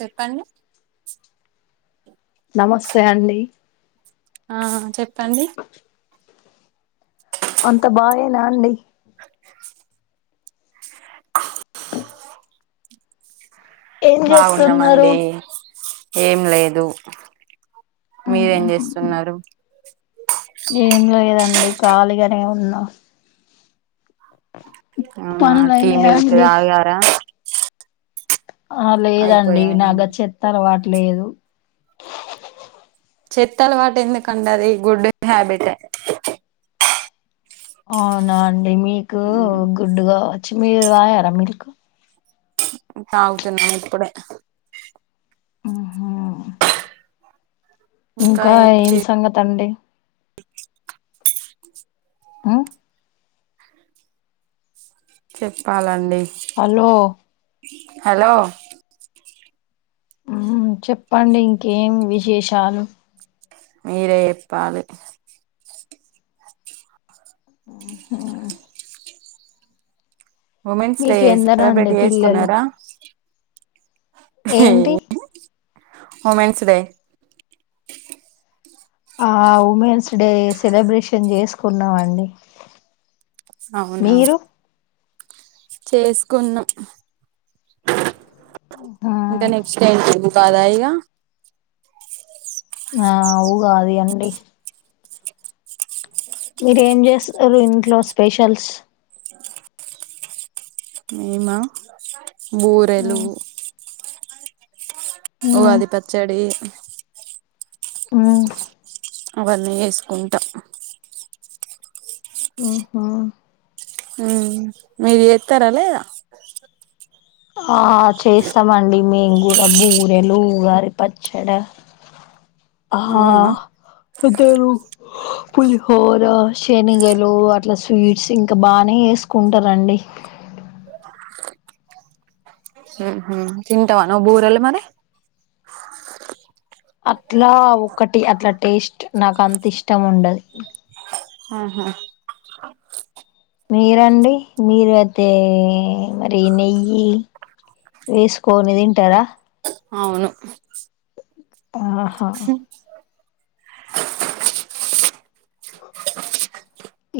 చెప్పండి నమస్తే అండి ఆ చెప్పండి అంత బాగేనా అండి [inaudible] ఏం చేస్తున్నారు బాగున్నామండి ఏం లేదు మీరేం చేస్తున్నారు ఏం లేదు కదండి ఖాళీగానే ఉన్నా అవునా టీ పనులైనయా మిల్క్ అండి తాగార ఆ లేదండి అయిపోయా నాగా చెత్త అలవాటు లేదు చెత్త అలవాటు ఎందుకండి అది గుడ్ హ్యాబిటే అవునా అండి మీకు గుడ్డు కావచ్చు మీరు తాగార మిల్క్ తాగుతున్నాను ఇప్పుడే ఇంకా ఏం సంగతి అండి ఉ చెప్పాలండి హలో హలో ఉమ్ చెప్పండి ఇంకేం విశేషాలు మీరే చెప్పాలి ఉహ్ ఉమెన్స్ డే మీకు సెలబ్రేట్ ఎందరండి పిల్లలు చేసుకున్నారా ఏంటి ఉమెన్స్ డే ఆ ఉమెన్స్ డే సెలబ్రేషన్ చేసుకున్నామండి అవునా మీరు చేసుకున్నా ఆ ఇంక నెక్స్ట్ ఏంటి ఉగాది ఆ ఇగ ఆ ఉగాది అండి మీరు ఏం చేస్తున్నరు ఇంట్లో స్పెషల్స్ మెమ బురెలు మ్మ్ మ్మ్ ఉగాది పచ్చడి ఉమ్ అవన్నీ చేసుకుంటా ఉ హ ఉమ్ మీరు చేత్తరా లేదా ఆ చేస్తామండి మేము గు బూరెలు ఉగాది పచ్చడ ఆహ అవునా పెద్దరు పులిహోర శనగలు అట్లా స్వీట్స్ ఇంకా బానే వేసుకుంటారండి [inaudible] హ తింటావా నువ్యు బూరలు మరి అట్లా ఒకటి అట్లా టేస్ట్ నాకు అంత ఇష్టం ఉండదు ఆహా మీరండి మీరు అయితే మరి నెయ్యి వేసుకోని తింటారా అవును ఆహా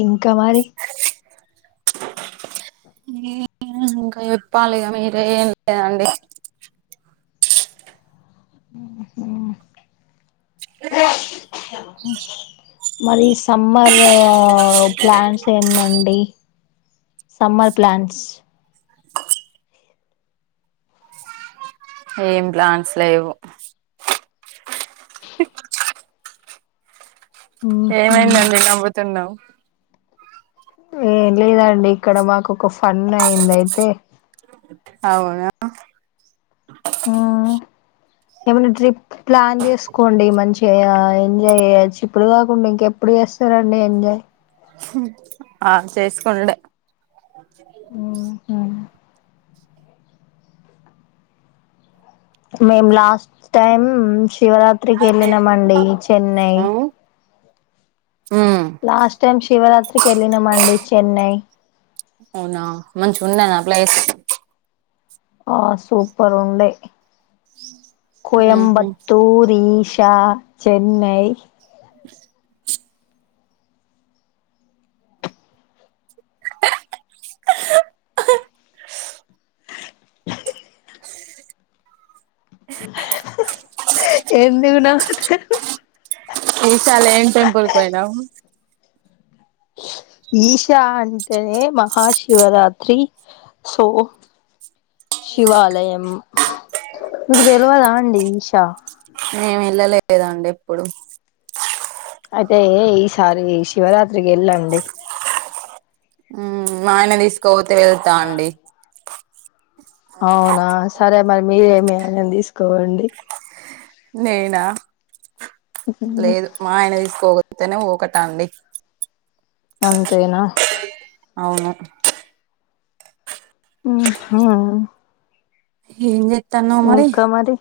ఇంకా మరి చెప్పాలిగా మీర ఏం లేదండి [inaudible] ఆ మరి సమ్మర్ ప్లాంస్ ఏంటండి సమ్మర్ ప్లాంట్స్ ఏం ప్లాంస్ లేవు ఊహూ ఏమైందండి నవ్వుతున్నావు ఏం లేదండి ఇక్కడ మాకు ఒక ఫన్ అయింది అయితే అవునా ఆ ఏమైనా ట్రిప్ ప్లాన్ చేసుకోండి మంచిగా ఎంజాయ్ చేయ్యొచ్చు ఇప్పుడు కాకుండా ఇంకెప్పుడు చేస్తారు ండి ఎంజా్ ఆ చేసుకోనుడే మేం లాస్ట్ టైం శివరాత్రికి వెళ్ళినామ అండి చెన్నై ఆ లాస్ట్ టైం శివరాత్రికి వెళ్ళినామ అండి చెన్నై అవునా మంచిగా ఉన్నదా ప్లేస్ ఆ సూపర్ ఉండే ఉహు కోయబత్తూర్ ఈ చెన్నై ఎందు విన్నా ఈసారి ఎం టెంపుల్ కుయినా ఈశా అంటనే మహాశివరాత్రి సో శివాలయం మీకు తెలివదా అండి ఈషా మేము వెళ్ళలేదండి ఎప్పుడు అయితే ఈసారి శివరాత్రికి వెళ్ళండి మ్మ్ మా ఆయన తీసుకోపోతే వెళ్తా అండి అవునా సరే మరి మీరే మీ ఆయనని తీసుకోవండి నేయినా లేదు మా ఆయన తీసుకోక అంతనే ఊకటా అండి అంతేనా అవును హా ఏం చేత్తన్నావ్ ఇంకా మరి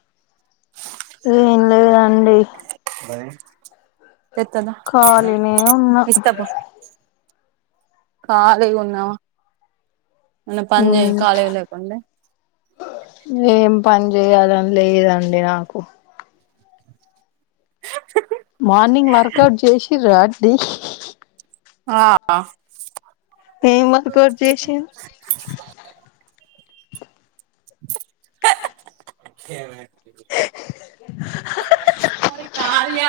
ఏం లేదండి తెత్తద ఖాళీనే ఉన్నా ఇస్తస్తాబ ఖాళీగా ఉన్న మన్న పని చే కాలేగా లేకుండా ఏం పని చేయాలని లేదండి నాకు మార్నింగ్ వర్కౌట్ జేసి రా అండి ఆ ఏం వర్కౌట్ చేసిర్రు [inaudible] కాల్యా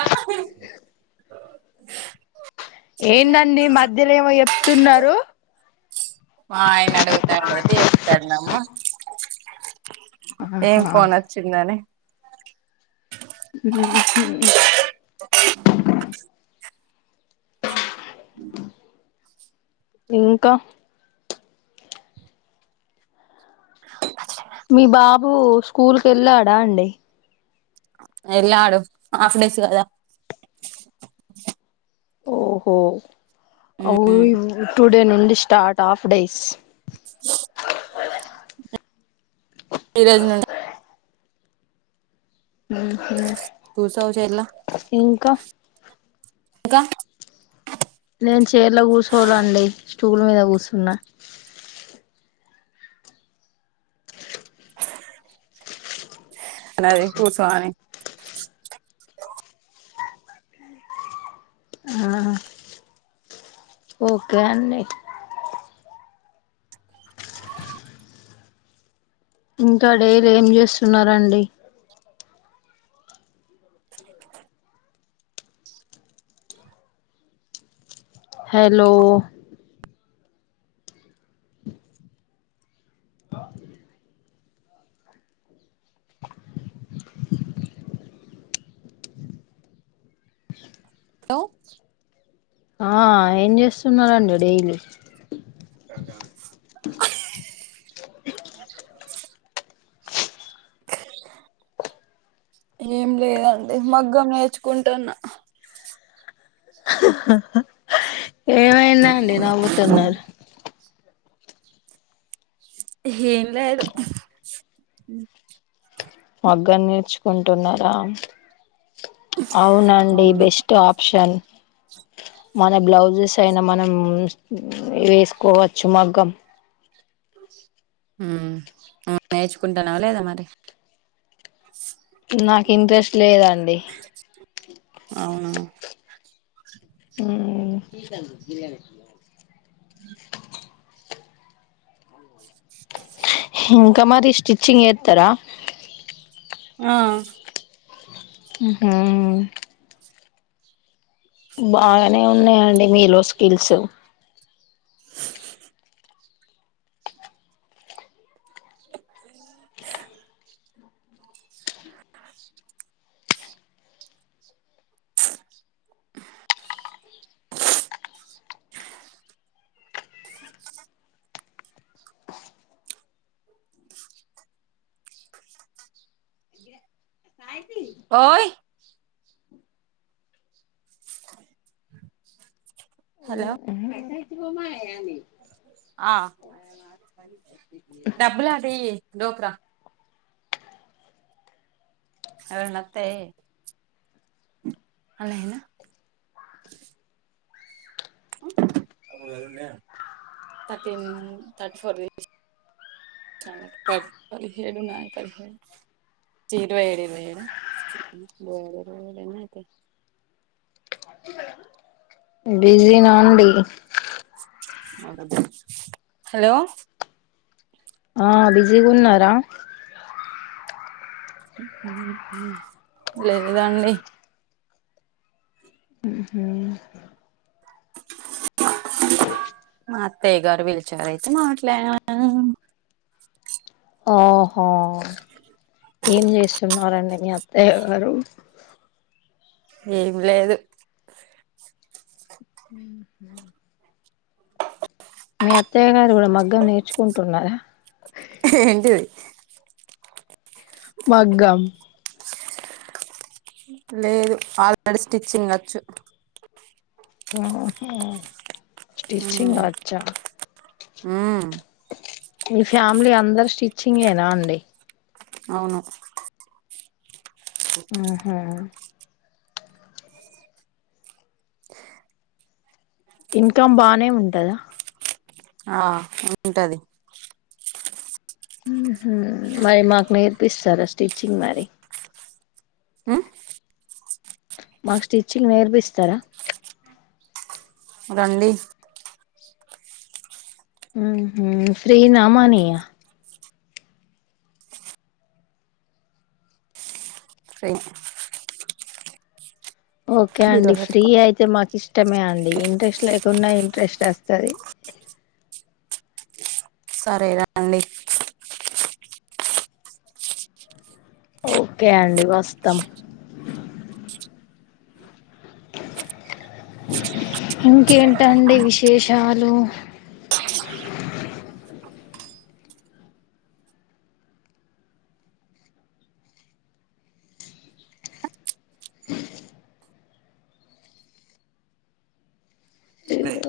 ఏందండి మధ్యలో ఏమో జెప్తున్నరు ఆ ఆయన అడుగుతాండు అయితే చెప్తునమ్మ ఏం ఆహా ఫోన్ వచ్చిందని ఉమ్ హు [inaudible] ఉమ్ ఇంకా మీ బాబు స్కూల్ కెళ్ళాడా అండి ఎల్లాడు హాఫ్ డేస్ గదా ఓహో మ్మ్ అ టూ డే నుండి స్టార్ట్ హాఫ్ డేస్ ఈ రోజు నుండి ఉమ్ హు కూసో చేర్ల ఇంకా ఇంకా నేను చేర్ల కూసోనండి స్టూల్ మీద కూసున్నా అది కూసో అని ఓకే అండి ఇంకా డైలీ ఏం జేస్తున్నారండి హలో హలో [inaudible] [unintelligible] హలో ఆ ఏం జేస్తున్నారండి డైలీ [unintelligible] [unintelligible] ఏం లేదండి మగ్గం నేర్చుకుంటున్నా ఏమైందండి నవ్వుతున్నరు ఏం లేదు మగ్గం నేర్చుకుంటున్నారా అవునండి బెస్ట్ ఆప్షన్ స [inaudible] మన బ్లౌజెస్ అయినా మనం వేసుకోవచ్చు మగ్గం ఉమ్ నువ్వు నేర్చుకుంటున్నావా లేదా మరి నాకు ఇంట్రెస్ట్ లేదండి అవునా ఉమ్ ఇంకా మరి స్టిచ్చింగ్ ఏత్తర ఆ హుహూ బాగనే ఉన్నాయండి మీలో స్కిల్స్ [unintelligible] [unintelligible] [unintelligible] ఓయ్ హలో ఆ [unintelligible] డబ్బులు ఆట ఇయ్యి లోక్ రా ఎవరన్నా వత్తే అలాగేనా ఉమ్ థర్టీన్ థర్టీ ఫోర్ తీపి చాలా పాట్ పదిహేడున్నాయి పదిహే ఇరవై ఏడు అయినాయి ఈడ ఇరవై ఏడు ఇరవై ఏడు ఎన్నయితాయి [unintelligible] బిజీనా అండి హలో ఆ బిజీగా ఉన్నారా ఉహూ లేదుదాండి ఉహుం [unintelligible] మా అత్తయ్య గారు పిలిచారు అయితే మాట్లాడాం ఓహో ఏం చేస్తున్నారు అండి మీ అత్తయ్య గారు ఏం లేదు ఉహూ మీ అత్తయ్య గారు కూడా మగ్గం నేర్చుకుంటున్నారా ఏంటిది మగ్గం లేదు ఆల్రెడి స్టిచ్చింగ్ వచ్చు ఉహూ స్టిచింగ్ ఉమ్ వచ్చా ఉమ్ మీ ఫ్యామిలీ అందరు స్టిచ్చింగేనా అండి అవును ఉహూ హే ఇన్కమ్ బానే ఉంటదా ఆ ఉంటది ఉహూ మరి మాకు నేర్పిస్తారా స్టిచ్చింగ్ మరి ఉమ్ మాకు స్టిచ్చింగ్ నేర్పిస్తారా రండి ఉహూ ఫ్రీ నా మనీ యా ఫ్రీ ఓకే అండి బీరువా ఫ్రీ పెట్టుకో అయితే మాకు ఇష్టమే అండి ఇంట్రెస్ట్ లేకున్నా ఇంట్రెస్ట్ వస్తది సరే రండి ఓకే అండి వస్తాం ఇంకేంటండి విశేషాలు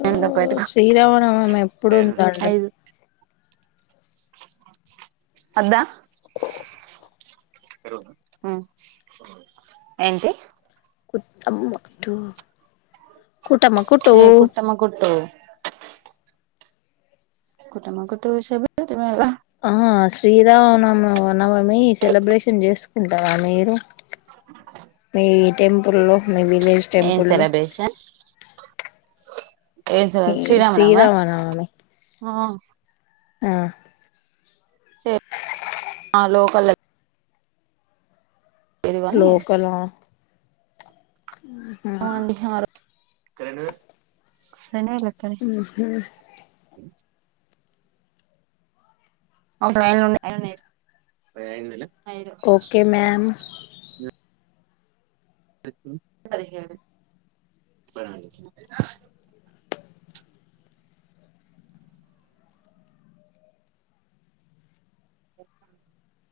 ఎండ్లోకి పెట్టుకో శ్రీరామనవమి ఎప్పుడుందండి ఐదు వద్దా ఉమ్ ఏంటి కుట్టమ్మ టు కుట్టమ్మ కుటు ఏ కుట్టమ్మ కుట్టు కుట్టమ్మ కుట్టు సబ్ ఆ శ్రీరామ్ మ నవమి సెలబ్రేషన్ చేసుకుంటారా మీరు మీ టెంపుల్లో మీ విలేజ్ ఏం టెంపుల్లో సెలబ్రేషన్ ఏం సార్ ఈ శ్రీరామనమా ఉమ్ ఉమ్ సే ఆ లోకల్ గాని లోకల హా అండి హా రా శాండి వల్ల అక్క నీ ఒకసారి ఆయన ఉండే ఆయననే ఐదు ఓకే మ్యామ్ పది హెడు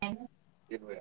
ఐదు